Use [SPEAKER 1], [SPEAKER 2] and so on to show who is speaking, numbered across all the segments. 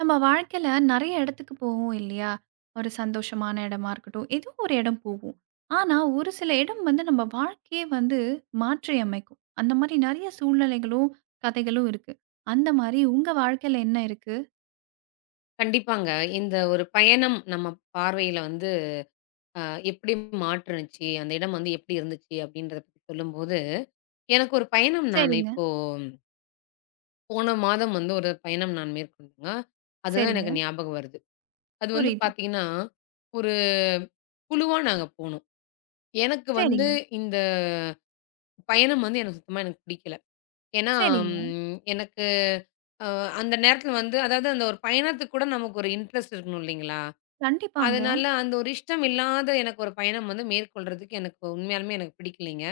[SPEAKER 1] நம்ம வாழ்க்கையில நெறைய இடத்துக்கு போவோம் இல்லையா? ஒரு சந்தோஷமான இடமா இருக்கட்டும், ஏதோ ஒரு இடம் போவோம். ஆனா, ஒரு சில இடம் வந்து நம்ம வாழ்க்கையே வந்து மாற்றியமைக்கும். அந்த மாரி நெறைய சூழ்நிலைகளும், கதைகளும் இருக்கு. அந்த மாரி உங்க வாழ்க்கையில என்ன இருக்கு?
[SPEAKER 2] கண்டிப்பாங்க. இந்த ஒரு பயணம் நம்ம பார்வையில வந்து அ எப்படி மாற்றுனுச்சு, அந்த இடம் வந்து எப்படி இருந்துச்சு அப்படின்றத பத்தி சொல்லும்போது, எனக்கு ஒரு பயணம் நான்
[SPEAKER 1] சரிங்க,
[SPEAKER 2] இப்போ போன மாதம் வந்து ஒரு பயணம் நான் மேற்கொண்டேங்க. அதுதான்
[SPEAKER 1] சரிங்க.
[SPEAKER 2] எனக்கு ஞாபகம் வருது. அது வந்து
[SPEAKER 1] புரியுது.
[SPEAKER 2] பார்த்தீங்கன்னா, ஒரு குழுவா நாங்க போனோம். எனக்கு வந்து
[SPEAKER 1] சரிங்க,
[SPEAKER 2] இந்த பயணம் வந்து எனக்கு சுத்தமா எனக்கு பிடிக்கல. ஏன்னா,
[SPEAKER 1] சரிங்க.
[SPEAKER 2] எனக்கு அ அந்த நேரத்தில வந்து அதாவது அந்த ஒரு பயணத்துக்கு கூட நமக்கு ஒரு இன்ட்ரெஸ்ட் இருக்கணும் இல்லைங்களா?
[SPEAKER 1] கண்டிப்பாங்க.
[SPEAKER 2] அதனால அந்த ஒரு இஷ்டம் இல்லாத எனக்கு ஒரு பயணம் வந்து மேற்கொள்றதுக்கு எனக்கு உண்மையாலுமே எனக்கு பிடிக்கலைங்க.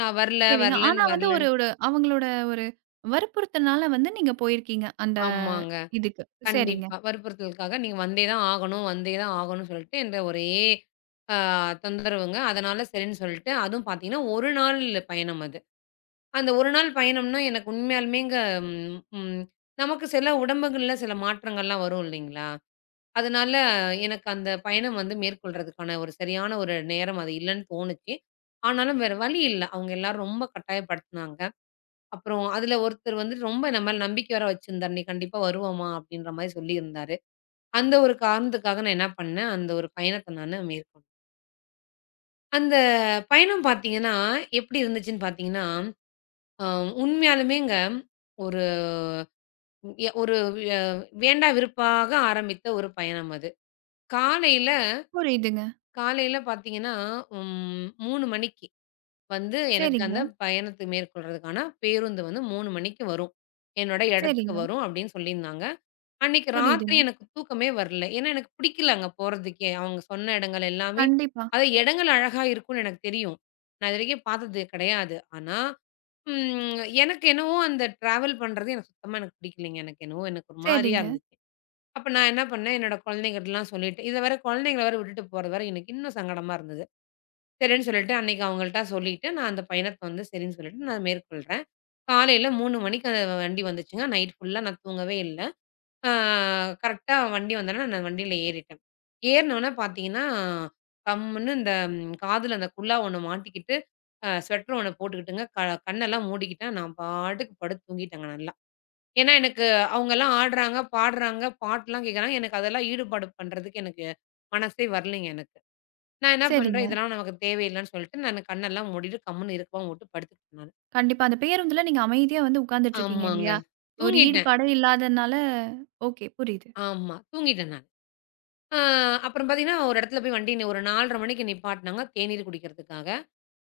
[SPEAKER 2] நான் வரல,
[SPEAKER 1] சரிங்க. ஆனா
[SPEAKER 2] வரலன்னு
[SPEAKER 1] வந்து ஒரு
[SPEAKER 2] வரலன்ட்டு
[SPEAKER 1] ஒரு அவங்களோட ஒரு வற்புறுத்தல்னால வந்து நீங்க போயிருக்கீங்க, அந்த
[SPEAKER 2] ஆமாங்க.
[SPEAKER 1] இதுக்கு. சரிங்க.
[SPEAKER 2] கண்டிப்பா. வற்புறுத்தலுக்காக நீங்க வந்தே தான் ஆகணும், வந்தே தான் ஆகணும்னு சொல்லிட்டு என்ற ஒரே அ தொந்தரவுங்க. அதனால சரின்னு சொல்லிட்டு அதுவும் பார்த்தீங்கன்னா, 1 நாள் பயணம் அது. அந்த 1 நாள் பயணம்னா எனக்கு உண்மையாலுமேங்க ம், ம் நமக்கு சில உடம்புகள்ல சில மாற்றங்கள்லாம் வரும் இல்லைங்களா? அதனால எனக்கு அந்த பயணம் வந்து மேற்கொள்றதுக்கான ஒரு சரியான ஒரு நேரம் அது இல்லன்னு தோணுச்சு. ஆனாலும் வேற வழி இல்ல. அவங்க எல்லாரும் ரொம்ப கட்டாயப்படுத்துனாங்க. அப்புறம் அதுல ஒருத்தர் வந்துட்டு ரொம்ப நம்ம மேல நம்பிக்கை வேற வச்சிருந்தாரு. "நீ கண்டிப்பா வருவம்மா" அப்படின்ற மாரி சொல்லியிருந்தாரு. அந்த ஒரு காரணத்துக்காக நான் என்ன பண்ணேன், அந்த ஒரு பயணத்த நானு மேற்கொண்டேன். அந்த பயணம் பார்த்தீங்கன்னா, எப்படி இருந்துச்சுன்னு பார்த்தீங்கன்னா, அ உண்மையாலுமேங்க ஒரு எ ஒரு அ வேண்டா வெறுப்பாக ஆரம்பித்த ஒரு பயணம் அது. காலையில
[SPEAKER 1] புரியுதுங்க.
[SPEAKER 2] காலையில பார்த்தீங்கன்னா, 3 மணிக்கு வந்து எனக்கு
[SPEAKER 1] சரிங்க,
[SPEAKER 2] அந்த பயணத்தை மேற்கொள்றதுக்கான பேருந்து வந்து 3 மணிக்கு வரும். என்னோட இடத்துக்கு
[SPEAKER 1] சரிங்க.
[SPEAKER 2] வரும் அப்படின்னு சொல்லியிருந்தாங்க. அன்னைக்கு ராத்திரி
[SPEAKER 1] புரியுதுங்க.
[SPEAKER 2] எனக்கு தூக்கமே வரல. ஏன்னா எனக்கு பிடிக்கல அங்க போறதுக்கே. அவங்க சொன்ன இடங்கள் எல்லாமே
[SPEAKER 1] கண்டிப்பா.
[SPEAKER 2] அது இடங்கள் அழகா இருக்கும்னு எனக்கு தெரியும். நான் இதுவரைக்கும் பார்த்தது கிடையாது. ஆனா, எனக்கு என்னவோ அந்த டிராவல் பண்றது எனக்கு சுத்தமா எனக்கு பிடிக்கலைங்க. எனக்கு என்னவோ எனக்கு ஒரு மாரியா
[SPEAKER 1] சரிங்க,
[SPEAKER 2] இருந்துச்சு. அப்ப நான் என்ன பண்ணேன், என்னோட குழந்தைங்கட்டலாம் சொல்லிட்டு இத வேற குழந்தைங்கள வேற விட்டுட்டு போறது வேற எனக்கு இன்னும் சங்கடமா இருந்தது. சரின்னு சொல்லிட்டு அன்னைக்கு அவங்கள்ட்ட சொல்லிட்டு, நான் அந்த பயணத்த வந்து சரின்னு சொல்லிட்டு நான் மேற்கொள்றேன். காலையில 3 மணிக்கு அந்த வண்டி வந்துச்சுங்க. நைட் ஃபுல்லா நான் தூங்கவே இல்ல. ஆ கரெக்ட்டா வண்டி வந்தோனே நான் வண்டியில ஏறிட்டேன். ஏறுனோனே பார்த்தீங்கன்னா, கம்முன்னு இந்த காதுல அந்த குல்லா ஒண்ணு மாட்டிக்கிட்டு, ஸ்வெட்டர் ஒண்ணு போட்டுக்கிட்டுங்க, கண்ணெல்லாம் மூடிக்கிட்டேன். நான் பாட்டுக்கு படுத்து தூங்கிட்டேங்க நல்லா. ஏன்னா, எனக்கு அவங்கலாம் ஆடுறாங்க, பாடுறாங்க, பாட்டுலாம் கேட்குறாங்க. எனக்கு அதெல்லாம் ஈடுபாடு பண்றதுக்கு எனக்கு மனசே வரலைங்க எனக்கு. நான் என்ன
[SPEAKER 1] சரிங்க.
[SPEAKER 2] பண்றேன், இதெல்லாம் நமக்கு தேவையில்லன்னு சொல்லிட்டு, நானு கண்ணெல்லாம் மூடிட்டு கம்முனு இறுக்கமா போட்டு படுத்துக்கிட்டேன் நானு.
[SPEAKER 1] கண்டிப்பா. அந்த பேருந்துல நீங்க அமைதியா வந்து உட்கார்ந்துட்டுருக்கீங்க
[SPEAKER 2] ஆமாங்க.
[SPEAKER 1] இல்லையா? ஒரு
[SPEAKER 2] தூங்கிட்டேன்.
[SPEAKER 1] ஈடுபாடே இல்லாதனால ஓகே புரியுது.
[SPEAKER 2] ஆமா. தூங்கிட்டேன் நானு. ஆ அப்புறம் பாத்தீங்கன்னா, ஒரு இடத்துல போய் வண்டி ஒரு 4:30 மணிக்கு நிப்பாட்டுனாங்க தேநீர் குடிக்கிறதுக்காக.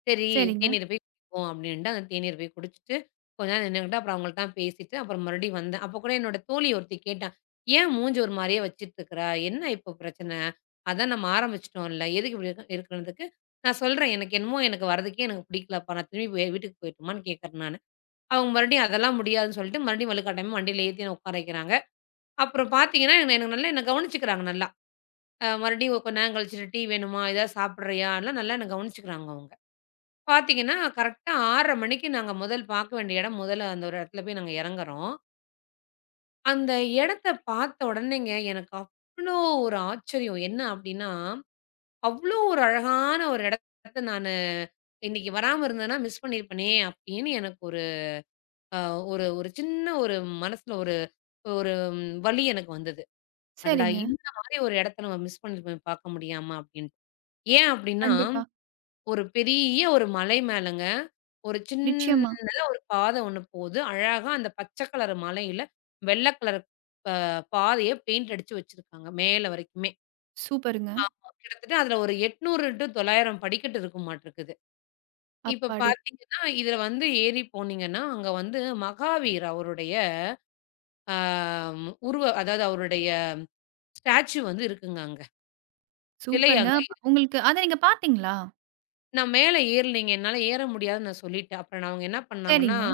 [SPEAKER 2] சரி,
[SPEAKER 1] சரிங்க,
[SPEAKER 2] தேநீர் போய் குடிப்போம் அப்படின்ட்டு, அந்த தேநீர் போய் குடிச்சிட்டு, கொஞ்ச நேரம் நின்னுகிட்டு, அப்புறம் அவங்கள்ட்டலாம் பேசிட்டு, அப்புறம் மறுபடியும் வந்தேன். அப்ப கூட என்னோட தோழி ஒருத்தி கேட்டா, "ஏன் மூஞ்சி ஒரு மாரியே வச்சுட்டு இருக்கிறா? என்ன இப்போ பிரச்சனை? அதான் நம்ம ஆரம்பிச்சுட்டோம்ல. எதுக்கு இப்படி இருக்க இருக்கிறதுக்கு?" நான் சொல்றேன், "எனக்கு என்னமோ எனக்கு வரதுக்கே எனக்கு பிடிக்கலப்பா. நான் திரும்பி வீட்டுக்கு போயிட்டுமான்னு கேட்கிறேன் நானு." அவங்க மறுபடியும் அதெல்லாம் முடியாதுன்னு சொல்லிட்டு, மறுபடியும் வலுக்கட்டாயமா வண்டியில ஏத்தி என்ன உட்கார வைக்கிறாங்க. அப்புறம் பார்த்தீங்கன்னா, என்ன என்ன நல்லா என்ன கவனிச்சுக்கிறாங்க நல்லா. மறுபடியும் கொஞ்ச நேரம் கழிச்சுட்டு, "டீ வேணுமா? ஏதாவது சாப்பிடுறியா?" எல்லாம் நல்லா என்ன கவனிச்சுக்கிறாங்க அவங்க. பாத்தீங்கன்னா, கரெக்ட்டா 6:30 மணிக்கு நாங்க முதல் பாக்க வேண்டிய இடம், முதல்ல அந்த ஒரு இடத்துல போய் நாங்க இறங்குறோம். அந்த இடத்த பாத்த உடனேங்க, எனக்கு அவ்ளோ ஒரு ஆச்சரியம். என்ன அப்டின்னா, அவ்ளோ ஒரு அழகான ஒரு இடத்த நானு இன்னைக்கு வராம இருந்தேன்னா, மிஸ் பண்ணியிருப்பேனே அப்டின்னு எனக்கு ஒரு அ ஒரு ஒரு சின்ன ஒரு மனசுல ஒரு ஒரு வலி எனக்கு வந்தது. அடடா!
[SPEAKER 1] சரிங்க.
[SPEAKER 2] இந்த மாரி ஒரு இடத்த நம்ம மிஸ் பண்ணியிருப்போமே பாக்க முடியாம அப்டின்ட்டு. ஏன் அப்டின்னா
[SPEAKER 1] கண்டிப்பா.
[SPEAKER 2] ஒரு பெரிய ஒரு மலை மேலங்க, ஒரு
[SPEAKER 1] நிச்சயமா.
[SPEAKER 2] சின்னதா ஒரு பாதை ஒண்ணு போது. அழகா அந்த பச்சை கலர் மலையில வெள்ள கலர் பாதைய பெயிண்ட் அடிச்சு வச்சிருக்காங்க, மேல வரைக்குமே.
[SPEAKER 1] சூப்பருங்க.
[SPEAKER 2] கிட்டத்தட்ட அதுல ஒரு 800 டூ 900 படிக்கட்டு இருக்குமாட்ருக்குது. இப்ப
[SPEAKER 1] அப்பாடி!
[SPEAKER 2] பார்த்தீங்கன்னா, இதுல வந்து ஏறி போனீங்கன்னா, அங்க வந்து மகாவீர் அவருடைய அ உருவ அதாவது அவருடைய ஸ்டாச்சு வந்து இருக்குங்க அங்க. சிலை
[SPEAKER 1] சூப்பருங்க.
[SPEAKER 2] அங்க
[SPEAKER 1] உங்களுக்கு அத நீங்க பார்த்தீங்களா?
[SPEAKER 2] நான் மேல ஏறலைங்க. என்னால ஏற முடியாதுன்னு நான் சொல்லிட்டேன். அப்புறம் நான் அவங்க என்ன பண்ணாங்கன்னா,
[SPEAKER 1] சரிங்க,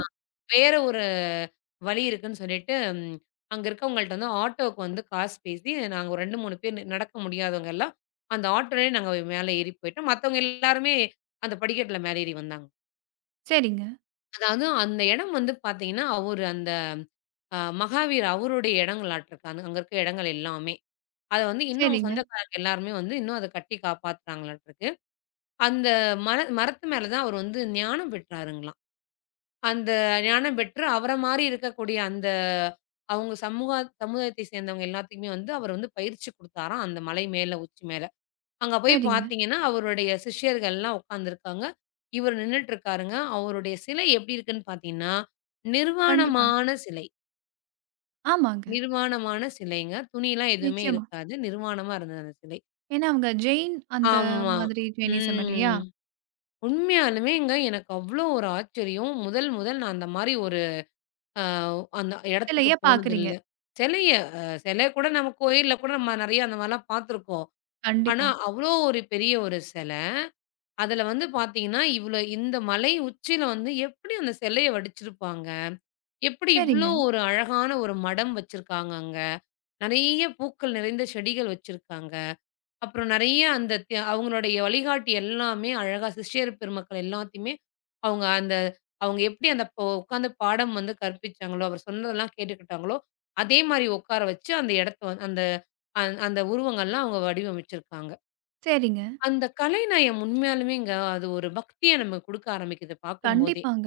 [SPEAKER 2] வேற ஒரு வழி இருக்குன்னு சொல்லிட்டு, அங்க இருக்கவங்கள்ட்ட வந்து ஆட்டோவுக்கு வந்து காசு பேசி, நாங்க ஒரு 2, 3 பேர் நடக்க முடியாதவங்க எல்லாம், அந்த ஆட்டோலயே நாங்க மேல ஏறி போயிட்டோம். மத்தவங்க எல்லாருமே அந்த படிக்கட்டில மேல ஏறி வந்தாங்க.
[SPEAKER 1] சரிங்க,
[SPEAKER 2] அதாவது அந்த இடம் வந்து பார்த்தீங்கன்னா, அவரு அந்த மகாவீர் அவருடைய இடங்களாட்ருக்கு. அங்க அங்க இருக்க இடங்கள் எல்லாமே. அத வந்து இன்னும் அவங்க
[SPEAKER 1] சரிங்க,
[SPEAKER 2] சொந்தக்காரங்க எல்லாருமே வந்து இன்னும் அத கட்டி காப்பாத்துறாங்களாட்ருக்கு. அந்த மரத்து மேல தான் அவர் வந்து ஞானம் பெற்றாருங்களாம். அந்த ஞானம் பெற்று அவர மாரி இருக்கக்கூடிய அந்த அவங்க சமுதாயத்தை சேர்ந்தவங்க எல்லாத்துக்குமே வந்து அவர் வந்து பயிற்சி குடுத்தாராம் அந்த மலை மேல, உச்சி மேல. அங்க போய்
[SPEAKER 1] சரிங்க.
[SPEAKER 2] பார்த்தீங்கன்னா, அவருடைய சிஷ்யர்கள்லாம் உட்கார்ந்துருக்காங்க. இவர் நின்னுட்டுருக்காருங்க. அவருடைய சிலை எப்படி இருக்குன்னு பார்த்தீங்கன்னா,
[SPEAKER 1] கண்டிப்பா.
[SPEAKER 2] நிர்வாணமான சிலை.
[SPEAKER 1] ஆமாங்க.
[SPEAKER 2] நிர்வாணமான சிலைங்க. துணிலாம் எதுவுமே
[SPEAKER 1] நிச்சயமா.
[SPEAKER 2] இருக்காது. நிர்வாணமா இருந்தது அந்த சிலை.
[SPEAKER 1] ஏன்னா அவங்க ஜெயின் அந்த
[SPEAKER 2] ஆமா.
[SPEAKER 1] மாதிரி ஜெயினிசம் இல்லையா?
[SPEAKER 2] ம். உண்மையாலுமேங்க எனக்கு அவ்ளோ ஒரு ஆச்சரியம். முதல் முதல் நான் அந்த மாரி ஒரு ஆ அந்த இடத்துக்கு
[SPEAKER 1] சிலைய பார்க்குறீங்க.
[SPEAKER 2] போனதில்ல. சிலைய சிலை கூட நம்ம கோயில்ல கூட நம்ம நெறைய அந்த மாரிலாம் பார்த்துருக்கோம். ஆனா,
[SPEAKER 1] கண்டிப்பா.
[SPEAKER 2] அவ்ளோ ஒரு பெரிய ஒரு சிலை. அதுல வந்து பார்த்தீங்கன்னா, இவ்ளோ இந்த மலை உச்சியில வந்து எப்படி அந்த சிலைய வடிச்சிருப்பாங்க? எப்படி
[SPEAKER 1] சரிங்க,
[SPEAKER 2] இவ்ளோ ஒரு அழகான ஒரு மடம் வச்சிருக்காங்க அங்க? நெறைய பூக்கள் நிறைந்த செடிகள் வச்சிருக்காங்க. அப்புறம் நெறைய அந்த அவங்களுடைய வழிகாட்டி எல்லாமே அழகா சிஷ்யர் பெருமக்கள் எல்லாத்தையுமே, அவங்க அந்த அவங்க எப்படி அந்த உட்காந்து பாடம் வந்து கற்பிச்சாங்களோ, அவர் சொன்னதெல்லாம் கேட்டுக்கிட்டாங்களோ, அதே மாரி உட்கார வச்சு அந்த இடத்த அந்த அந்த உருவங்கள்லாம் அவங்க வடிவமைச்சிருக்காங்க.
[SPEAKER 1] சரிங்க.
[SPEAKER 2] அந்த கலைநயம் உண்மையாலுமேங்க அது ஒரு பக்திய நமக்கு குடுக்க ஆரம்பிக்குது பார்க்கும்போதே.
[SPEAKER 1] கண்டிப்பாங்க.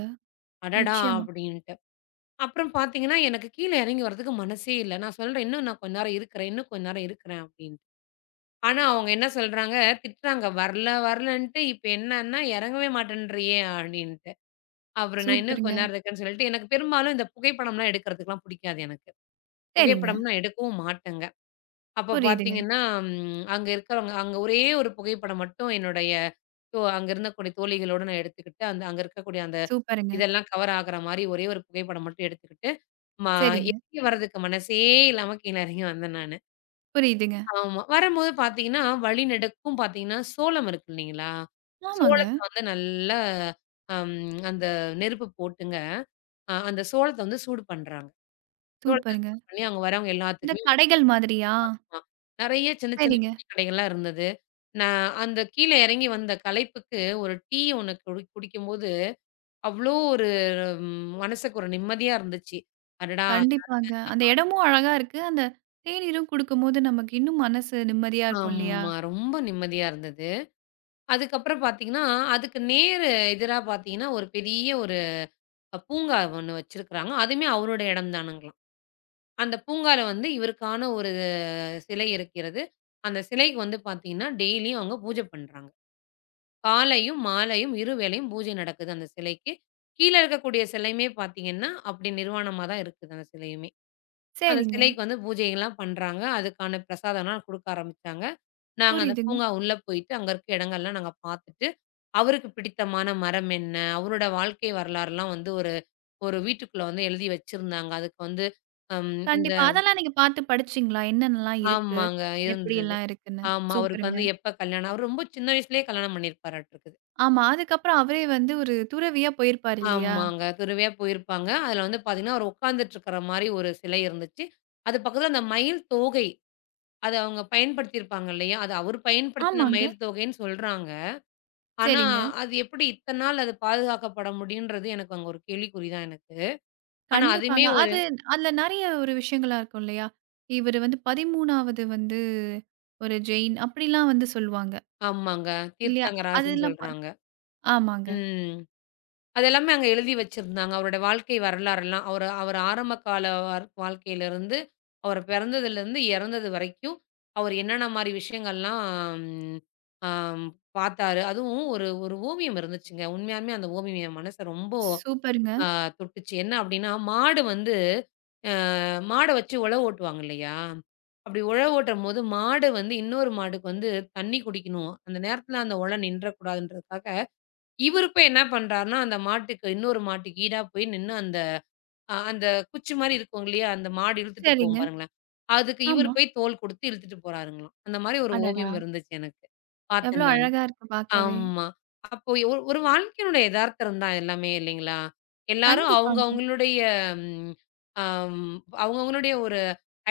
[SPEAKER 2] அடடா!
[SPEAKER 1] நிச்சயமா.
[SPEAKER 2] அப்படின்ட்டு. அப்புறம் பார்த்தீங்கன்னா, எனக்கு கீழ இறங்கி வரதுக்கு மனசே இல்ல. நான் சொல்றேன், "இன்னும் நான் கொஞ்ச நேரம் இருக்கிறேன், இன்னும் கொஞ்ச நேரம் இருக்கிறேன்" அப்படின்னு. ஆனா, அவங்க என்ன சொல்றாங்க, திட்டுறாங்க. "வரல வரலன்ட்டு இப்ப என்னன்னா, இறங்கவே மாட்டேன்றியே" அப்படின்ட்டு. அப்புறம் நான் இன்னும் கொஞ்ச
[SPEAKER 1] சூப்பருங்க.
[SPEAKER 2] நேரம் இருக்கேன்னு சொல்லிட்டு எனக்கு பெரும்பாலும் இந்த புகைப்படம்லாம் எடுக்கிறதுக்குலாம் புடிக்காது எனக்கு.
[SPEAKER 1] சரிங்க.
[SPEAKER 2] புகைப்படம் நான் எடுக்கவும் மாட்டேங்க. அப்ப
[SPEAKER 1] புரியுதுங்க.
[SPEAKER 2] பார்த்தீங்கன்னா, அங்க இருக்கிறவங்க அங்க ஒரே ஒரு புகைப்படம் மட்டும் என்னுடைய அங்க இருந்தக்கூடிய தோழிகளோட நான் எடுத்துக்கிட்டு, அந்த அங்க இருக்கக்கூடிய அந்த
[SPEAKER 1] சூப்பருங்க.
[SPEAKER 2] இதெல்லாம் கவர் ஆகுற மாரி ஒரே ஒரு புகைப்படம் மட்டும் எடுத்துக்கிட்டு, மா
[SPEAKER 1] சரிங்க.
[SPEAKER 2] இறங்கி வரதுக்கு மனசே இல்லாம கீழ இறங்கி வந்தேன் நானு.
[SPEAKER 1] புரியுதுங்க.
[SPEAKER 2] ஆமா. வரும்போது பார்த்தீங்கன்னா, வழிநெடுக்கும் பார்த்தீங்கன்னா, சோளம் இருக்கு இல்லைங்களா?
[SPEAKER 1] ஆமாங்க.
[SPEAKER 2] சோளத்த வந்து நல்லா அம் அந்த நெருப்பு போட்டுங்க, அந்த சோளத்த வந்து சூடு பண்றாங்க. சோளத்த
[SPEAKER 1] சூப்பருங்க.
[SPEAKER 2] சூடு பண்ணி அங்க வரவங்க
[SPEAKER 1] இந்த
[SPEAKER 2] எல்லாத்துக்குமே
[SPEAKER 1] கடைகள் மாதிரியா?
[SPEAKER 2] வா நெறைய சின்ன சின்ன
[SPEAKER 1] சரிங்க.
[SPEAKER 2] டீ கடைகள்லாம் இருந்தது. நான் அந்த கீழ எறங்கி வந்த களைப்புக்கு ஒரு டீ ஒண்ணு குடிக்கும்போது, அவ்ளோ ஒரு மனசுக்கு ஒரு நிம்மதியா இருந்துச்சு. அடடா!
[SPEAKER 1] கண்டிப்பாங்க. அந்த இடமும் அழகா இருக்கு. அந்த தேநீரும் குடுக்கும்போது நமக்கு இன்னும் மனசு நிம்மதியா இருக்கும் இல்லையா?
[SPEAKER 2] ஆமா. ரொம்ப நிம்மதியா இருந்தது. அதுக்கப்புறம் பார்த்தீங்கன்னா, அதுக்கு நேர் எதிரா பார்த்தீங்கன்னா, ஒரு பெரிய ஒரு பூங்கா ஒண்ணு வச்சிருக்கிறாங்க. அதுவுமே அவரோட இடம் தானுங்களாம். அந்த பூங்கால வந்து இவருக்கான ஒரு சிலை இருக்கிறது. அந்த சிலைக்கு வந்து பார்த்தீங்கன்னா, டெய்லியும் அவங்க பூஜை பண்றாங்க. காலையும், மாலையும் 2 வேளையும் பூஜை நடக்குது அந்த சிலைக்கு. கீழ இருக்கக்கூடிய சிலையுமே பார்த்தீங்கன்னா, அப்படி நிர்வாணமா தான் இருக்குது அந்த சிலையுமே. அந்த
[SPEAKER 1] சரிங்க.
[SPEAKER 2] சிலைக்கு வந்து பூஜைகள்லாம் பண்றாங்க. அதுக்கான பிரசாதம்லாம் குடுக்க ஆரம்பிச்சாங்க. நாங்க அந்த
[SPEAKER 1] புரியுதுங்க.
[SPEAKER 2] பூங்கா உள்ள போயிட்டு, அங்க இருக்க இடங்கள்லாம் நாங்க பார்த்துட்டு, அவருக்கு பிடித்தமான மரம் என்ன? அவரோட வாழ்க்கை வரலாறுலாம் வந்து ஒரு ஒரு வீட்டுக்குள்ள வந்து எழுதி வச்சிருந்தாங்க. அதுக்கு வந்து அம் இந்த
[SPEAKER 1] கண்டிப்பா. அதெல்லாம் நீங்க பார்த்து படிச்சீங்களா? என்னென்னலாம் இருக்கு?
[SPEAKER 2] ஆமாங்க இருந்தது.
[SPEAKER 1] எப்படியெல்லாம் இருக்குன்னு?
[SPEAKER 2] ஆமா. அவருக்கு
[SPEAKER 1] சூப்பருங்க.
[SPEAKER 2] வந்து எப்ப கல்யாணம் அவரு ரொம்ப சின்ன வயசுலயே கல்யாணம் பண்ணியிருப்பாராட்டுருக்குது.
[SPEAKER 1] ஆமா. அதுக்கப்புறம் அவரே வந்து ஒரு துறவியா போயிருப்பாரு இல்லையா?
[SPEAKER 2] ஆமாங்க. துறவியா போயிருப்பாங்க. அதுல வந்து பார்த்தீங்கன்னா, அவரு உட்கார்ந்துட்டு இருக்கிற மாரி ஒரு சிலை இருந்துச்சு. அது பக்கத்துல அந்த மயில் தோகை. அத அவங்க பயன்படுத்தியிருப்பாங்க இல்லையா? அது அவரு பயன்படுத்தின
[SPEAKER 1] ஆமாங்க.
[SPEAKER 2] மயில் தோகைன்னு சொல்றாங்க. ஆனா,
[SPEAKER 1] சரிங்க.
[SPEAKER 2] அது எப்படி இத்தன நாள் அது பாதுகாக்கப்பட முடியுன்றது எனக்கு அங்க ஒரு கேள்விக்குறி தான் எனக்கு. ஆனா, அதுவுமே
[SPEAKER 1] கண்டிப்பாங்க.
[SPEAKER 2] ஒரு
[SPEAKER 1] அதுல நெறைய ஒரு விஷயங்களா இருக்கும் இல்லையா? இவரு வந்து 13வது வந்து ஒரு ஜெயின் அப்படிலாம் வந்து சொல்லுவாங்க.
[SPEAKER 2] ஆமாங்க.
[SPEAKER 1] இல்லையா?
[SPEAKER 2] தீர்த்தங்கராஜன்னு
[SPEAKER 1] அதெல்லாம் பா
[SPEAKER 2] சொல்றாங்க.
[SPEAKER 1] ஆமாங்க.
[SPEAKER 2] ம். அதெல்லாமே அங்க எழுதி வச்சிருந்தாங்க. அவருடைய வாழ்க்கை வரலாறெல்லாம். அவரு அவரு ஆரம்ப கால வாழ்க்கையிலிருந்து, அவர் பிறந்ததிலிருந்து இறந்தது வரைக்கும், அவர் என்னென்ன மாரி விஷயங்கள்லாம் ம், ஆம் பார்த்தாரு. அதுவும் ஒரு ஒரு ஓவியம் இருந்துச்சுங்க. உண்மையாலுமே அந்த ஓவியம் என் மனச ரொம்ப
[SPEAKER 1] சூப்பருங்க.
[SPEAKER 2] அ தொட்டுச்சு. என்ன அப்டின்னா, மாடு வந்து மாட வச்சு உழவு ஓட்டுவாங்க இல்லையா? அப்டி உழவு ஓட்டும்போது, மாடு வந்து இன்னொரு மாடுக்கு வந்து தண்ணி குடிக்கணும். அந்த நேரத்துல அந்த உழ நின்றக்கூடாதுன்றதுக்காக இவரு போய் என்ன பண்றாருன்னா, அந்த மாட்டுக்கு இன்னொரு மாட்டுக்கு ஈடா போய் நின்னு அந்த அந்த குச்சி மாரி இருக்கும் இல்லையா? அந்த மாடு இழுத்துட்டு போகும்
[SPEAKER 1] சரிங்க.
[SPEAKER 2] பாருங்களேன். அதுக்கு இவரு
[SPEAKER 1] ஆமா.
[SPEAKER 2] போய் தோள் குடுத்து இழுத்துட்டு போறாருங்களாம். அந்த மாரி ஒரு
[SPEAKER 1] அடடா!
[SPEAKER 2] ஓவியம் இருந்துச்சு எனக்கு. பார்த்தேன்
[SPEAKER 1] எவ்ளோ
[SPEAKER 2] நானு.
[SPEAKER 1] அழகா இருக்கு பார்க்கவே.
[SPEAKER 2] ஆமா. அப்போ ஒரு ஒரு வாழ்க்கையினுடைய எதார்த்தம் தான் எல்லாமே இல்லைங்களா? எல்லாரும் அவங்க
[SPEAKER 1] கண்டிப்பாங்க.
[SPEAKER 2] அவங்களுடைய ம் அம் அவங்க அவங்களுடைய ஒரு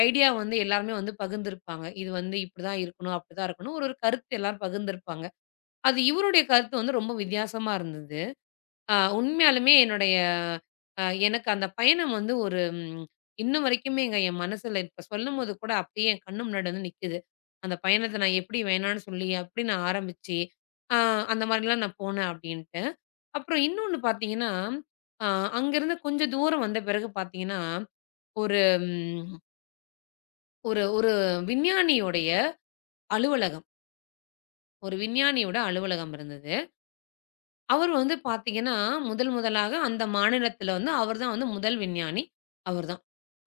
[SPEAKER 2] ஐடியா வந்து எல்லாருமே வந்து பகிர்ந்திருப்பாங்க. இது வந்து இப்படிதான் இருக்கணும், அப்படிதான் இருக்கணும். ஒரு ஒரு கருத்து எல்லாரும் பகிர்ந்திருப்பாங்க. அது இவருடைய கருத்து வந்து ரொம்ப வித்தியாசமா இருந்தது. உண்மையாலுமே என்னுடைய எனக்கு அந்த பயணம் வந்து ஒரு இன்ன வரைக்குமேங்க என் மனசுல இப்ப சொல்லும்போது கூட அப்படியே என் கண்ணு முன்னாடி வந்து நிக்குது. அந்த பயணத்த நான் எப்படி வேணான்னு சொல்லி, எப்படி நான் ஆரம்பிச்சு, அ அந்த மாரிலாம் நான் போனேன் அப்படின்ட்டு. அப்புறம் இன்னொன்னு பார்த்தீங்கன்னா, அ அங்கருந்து கொஞ்சம் தூரம் வந்த பிறகு பார்த்தீங்கன்னா, ஒரு ம் ஒரு ஒரு விஞ்ஞானியுடைய அலுவலகம். ஒரு விஞ்ஞானியோட அலுவலகம் இருந்தது. அவரு வந்து பாத்தீங்கன்னா, முதல் முதலாக அந்த மாநிலத்தில வந்து அவர் தான் வந்து முதல் விஞ்ஞானி. அவர் தான்.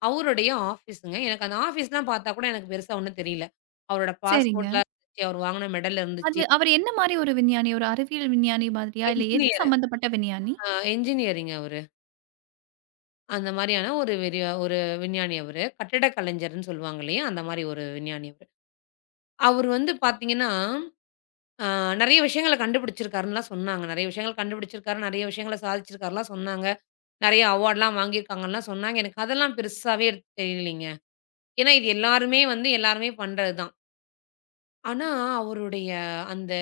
[SPEAKER 2] அவருடைய ஆஃபீஸுங்க. எனக்கு அந்த ஆஃபீஸ்லாம் பார்த்தா கூட எனக்கு பெருசா ஒண்ணும் தெரியல. அவரோட
[SPEAKER 1] சரிங்க.
[SPEAKER 2] பாஸ்போர்ட்லாம் இருந்துச்சு. அவர் வாங்குன மெடல்
[SPEAKER 1] அது
[SPEAKER 2] இருந்துச்சு.
[SPEAKER 1] அவரு என்ன மாரி ஒரு விஞ்ஞானி? ஒரு அறிவியல் விஞ்ஞானி மாதிரியா? இல்ல எது
[SPEAKER 2] என்ஜினியர்
[SPEAKER 1] சம்மந்தப்பட்ட விஞ்ஞானி?
[SPEAKER 2] அ என்ஜினியரிங் அவரு. அந்த மாரியான ஒரு வெறிய ஒரு விஞ்ஞானி அவரு. கட்டிடக் கலைஞர்ன்னு சொல்லுவாங்க இல்லையா? அந்த மாரி ஒரு விஞ்ஞானி அவரு. அவரு வந்து பாத்தீங்கன்னா, அ நெறைய விஷயங்கள கண்டுபிடிச்சிருக்காருன்னுலாம் சொன்னாங்க. நெறைய விஷயங்கள் கண்டுபிடிச்சிருக்காரு, நெறைய விஷயங்கள சாதிச்சிருக்காருலாம் சொன்னாங்க. நெறைய அவார்ட்லாம் வாங்கியிருக்காங்கன்லாம் சொன்னாங்க. எனக்கு அதெல்லாம் பெருசாவே எடுத்து தெரியலைங்க. ஏன்னா இது எல்லாருமே வந்து எல்லாருமே பண்றது தான். ஆனா அவருடைய அந்த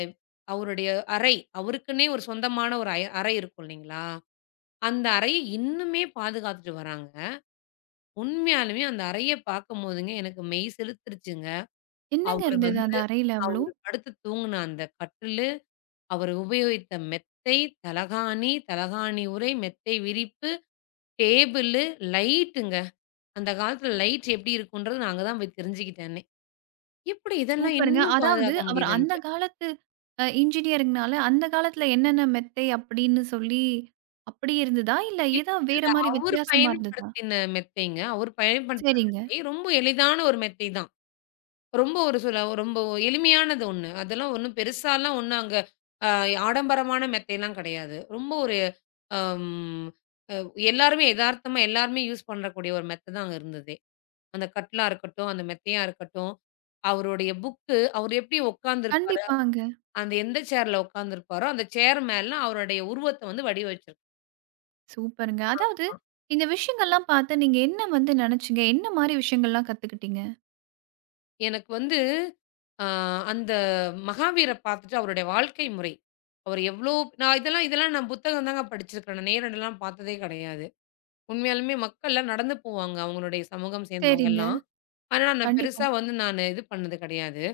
[SPEAKER 2] அவருடைய அறை, அவருக்குன்னே ஒரு சொந்தமான ஒரு அறை இருக்கும் இல்லைங்களா? அந்த அறைய இன்னுமே பாதுகாத்துட்டு வராங்க. உண்மையாலுமே அந்த அறைய பார்க்கும்போதுங்க எனக்கு மெய் சிலுத்துருச்சுங்க.
[SPEAKER 1] என்னங்க
[SPEAKER 2] அவரு
[SPEAKER 1] இருந்தது
[SPEAKER 2] வந்து
[SPEAKER 1] அந்த அறையில அவ்ளோ?
[SPEAKER 2] அவரு படுத்து தூங்குன அந்த கட்டிலு, அவர் உபயோகித்த மெத்தை, தலகாணி, தலகாணி உறை, மெத்தை விரிப்பு, டேபிளு, லைட்டுங்க. அந்த காலத்துல லைட் எப்படி இருக்குன்றது நான் அங்க தான் போய் தெரிஞ்சுக்கிட்டேனே. எப்படி இதெல்லாம்
[SPEAKER 1] சூப்பருங்க.
[SPEAKER 2] இன்னும்
[SPEAKER 1] அதாவது
[SPEAKER 2] பாதுகாக்க
[SPEAKER 1] அவர் அந்த
[SPEAKER 2] முடியுதுன்ட்டு.
[SPEAKER 1] காலத்து இன்ஜினியரிங்னால அந்த காலத்துல என்னென்ன மெத்தை அப்படின்னு சொல்லி அப்படி இருந்ததா? இல்ல
[SPEAKER 2] இல்ல,
[SPEAKER 1] ஏதோ
[SPEAKER 2] இல்ல.
[SPEAKER 1] வேற மாரி
[SPEAKER 2] அவரு
[SPEAKER 1] வித்தியாசமா இருந்ததா?
[SPEAKER 2] பயன்படுத்தின மெத்தைங்க. அவர் பயன்படுத்தின
[SPEAKER 1] சரிங்க.
[SPEAKER 2] மெத்தை ரொம்ப எளிதான ஒரு மெத்தை தான். ரொம்ப ஒரு சில ரொம்ப எளிமையானது ஒண்ணு. அதெல்லாம் ஒண்ணும் பெருசாலாம் ஒண்ணும் அங்க அ ஆடம்பரமான மெத்தைலாம் கிடையாது. ரொம்ப ஒரு அம் அ எல்லாருமே எதார்த்தமா எல்லாருமே யூஸ் பண்ணக்கூடிய ஒரு மெத்த தான் அங்க இருந்ததே. அந்த கட்லா இருக்கட்டும், அந்த மெத்தையா இருக்கட்டும், அவருடைய புக்கு அவர் எப்படி உட்கார்ந்துருப்பாரு
[SPEAKER 1] கண்டிப்பாங்க.
[SPEAKER 2] அந்த எந்த சேர்ல உட்கார்ந்திருப்பாரோ, அந்த சேர் மேல அவருடைய உருவத்த வந்து வடிய வச்சிருக்கு.
[SPEAKER 1] சூப்பருங்க. அதாவது இந்த விஷயங்கள்லாம் பார்த்து நீங்க என்ன வந்து நெனச்சீங்க? என்ன மாரி விஷயங்கள்லாம் கத்துக்கிட்டீங்க?
[SPEAKER 2] எனக்கு வந்து அ அந்த மகாவீர பார்த்துட்டு அவருடைய வாழ்க்கை முறை, அவர் எவ்ளோ நான் இதெல்லாம் இதெல்லாம் நான் புத்தகம் தாங்க படிச்சிருக்கிறேன். நான் நேரடிலாம் பார்த்ததே கிடையாது. உண்மையாலுமே மக்கள்லாம் நடந்து போவாங்க, அவங்களுடைய சமூகம்
[SPEAKER 1] சரிங்க.
[SPEAKER 2] சேர்ந்தவங்கலாம். ஆனா நான்
[SPEAKER 1] கண்டிப்பா.
[SPEAKER 2] பெருசா வந்து நானு இது பண்ணது கிடையாது.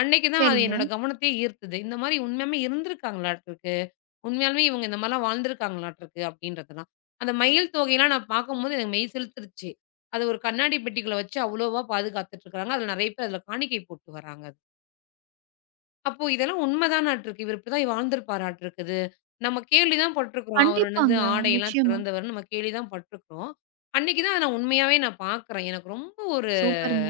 [SPEAKER 2] அன்னைக்கு தான் அது
[SPEAKER 1] சரிங்க.
[SPEAKER 2] என்னோட கவனத்தையே ஈர்த்தது. இந்த மாரி உண்மையாலுமே இருந்திருக்காங்களாட்டுருக்கு. உண்மையாலுமே இவங்க இந்த மாரிலாம் வாழ்ந்திருக்காங்களாட்டுருக்கு அப்டின்றதெல்லாம். அந்த மயில் தோகைலாம் நான் பார்க்கும்போது எனக்கு மெய் சிலுத்துருச்சு. அது ஒரு கண்ணாடி பெட்டிக்குள்ள வச்சு அவ்வளோவா பாதுகாத்துட்டு இருக்காங்க. அதுல நெறைய பேர் அதுல காணிக்கை போட்டு வராங்க. அது அப்போ இதெல்லாம் உண்மதானாட்டுருக்கு. இவரு இப்டிதான் வாழ்ந்திருப்பாராட்டுருக்குது. நம்ம கேள்வி தான் பட்டுருக்குறோம். அவர் வந்து
[SPEAKER 1] கண்டிப்பாங்க.
[SPEAKER 2] ஆடையெல்லாம்
[SPEAKER 1] நிச்சயமா.
[SPEAKER 2] திறந்தவர்ன்னு நம்ம கேள்வி தான் பட்டுருக்குறோம். அன்னைக்கு தான் நான் உண்மையாவே நான் பார்க்குறேன். எனக்கு ரொம்ப ஒரு
[SPEAKER 1] சூப்பருங்க.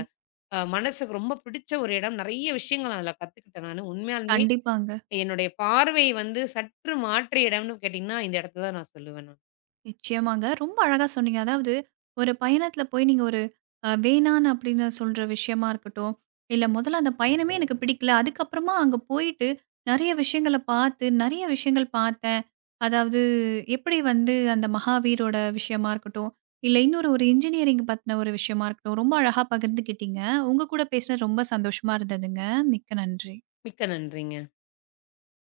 [SPEAKER 2] மனசுக்கு ரொம்ப பிடிச்ச ஒரு இடம். நெறைய விஷயங்கள் நான் அதுல கத்துக்கிட்டேன் நானு. உண்மையாலுமே
[SPEAKER 1] கண்டிப்பாங்க.
[SPEAKER 2] என்னுடைய பார்வை வந்து சற்று மாற்ற இடம்னு கேட்டீங்கன்னா, இந்த இடத்த தான் நான் சொல்லுவேன் நான்.
[SPEAKER 1] நிச்சயமாங்க. ரொம்ப அழகா சொன்னீங்க. அதாவது ஒரு பயணத்துல போய் நீங்க ஒரு வேணான்னு அப்படின்னு சொல்ற விஷயமா இருக்கட்டும், இல்ல முதல்ல அந்த பயணமே எனக்கு பிடிக்கல. அதுக்கப்புறமா அங்க போயிட்டு நெறைய விஷயங்கள பார்த்து, நெறைய விஷயங்கள் பார்த்தேன். அதாவது எப்படி வந்து அந்த மகாவீரோட விஷயமா இருக்கட்டும், இல்ல இன்னொரு இன்ஜினியரிங் பத்தின ஒரு விஷயமா இருக்கட்டும், ரொம்ப அழகா பகிர்ந்துக்கிட்டீங்க. உங்க கூட பேசினது ரொம்ப சந்தோஷமா இருந்ததுங்க. மிக்க நன்றி.
[SPEAKER 2] மிக்க நன்றிங்க.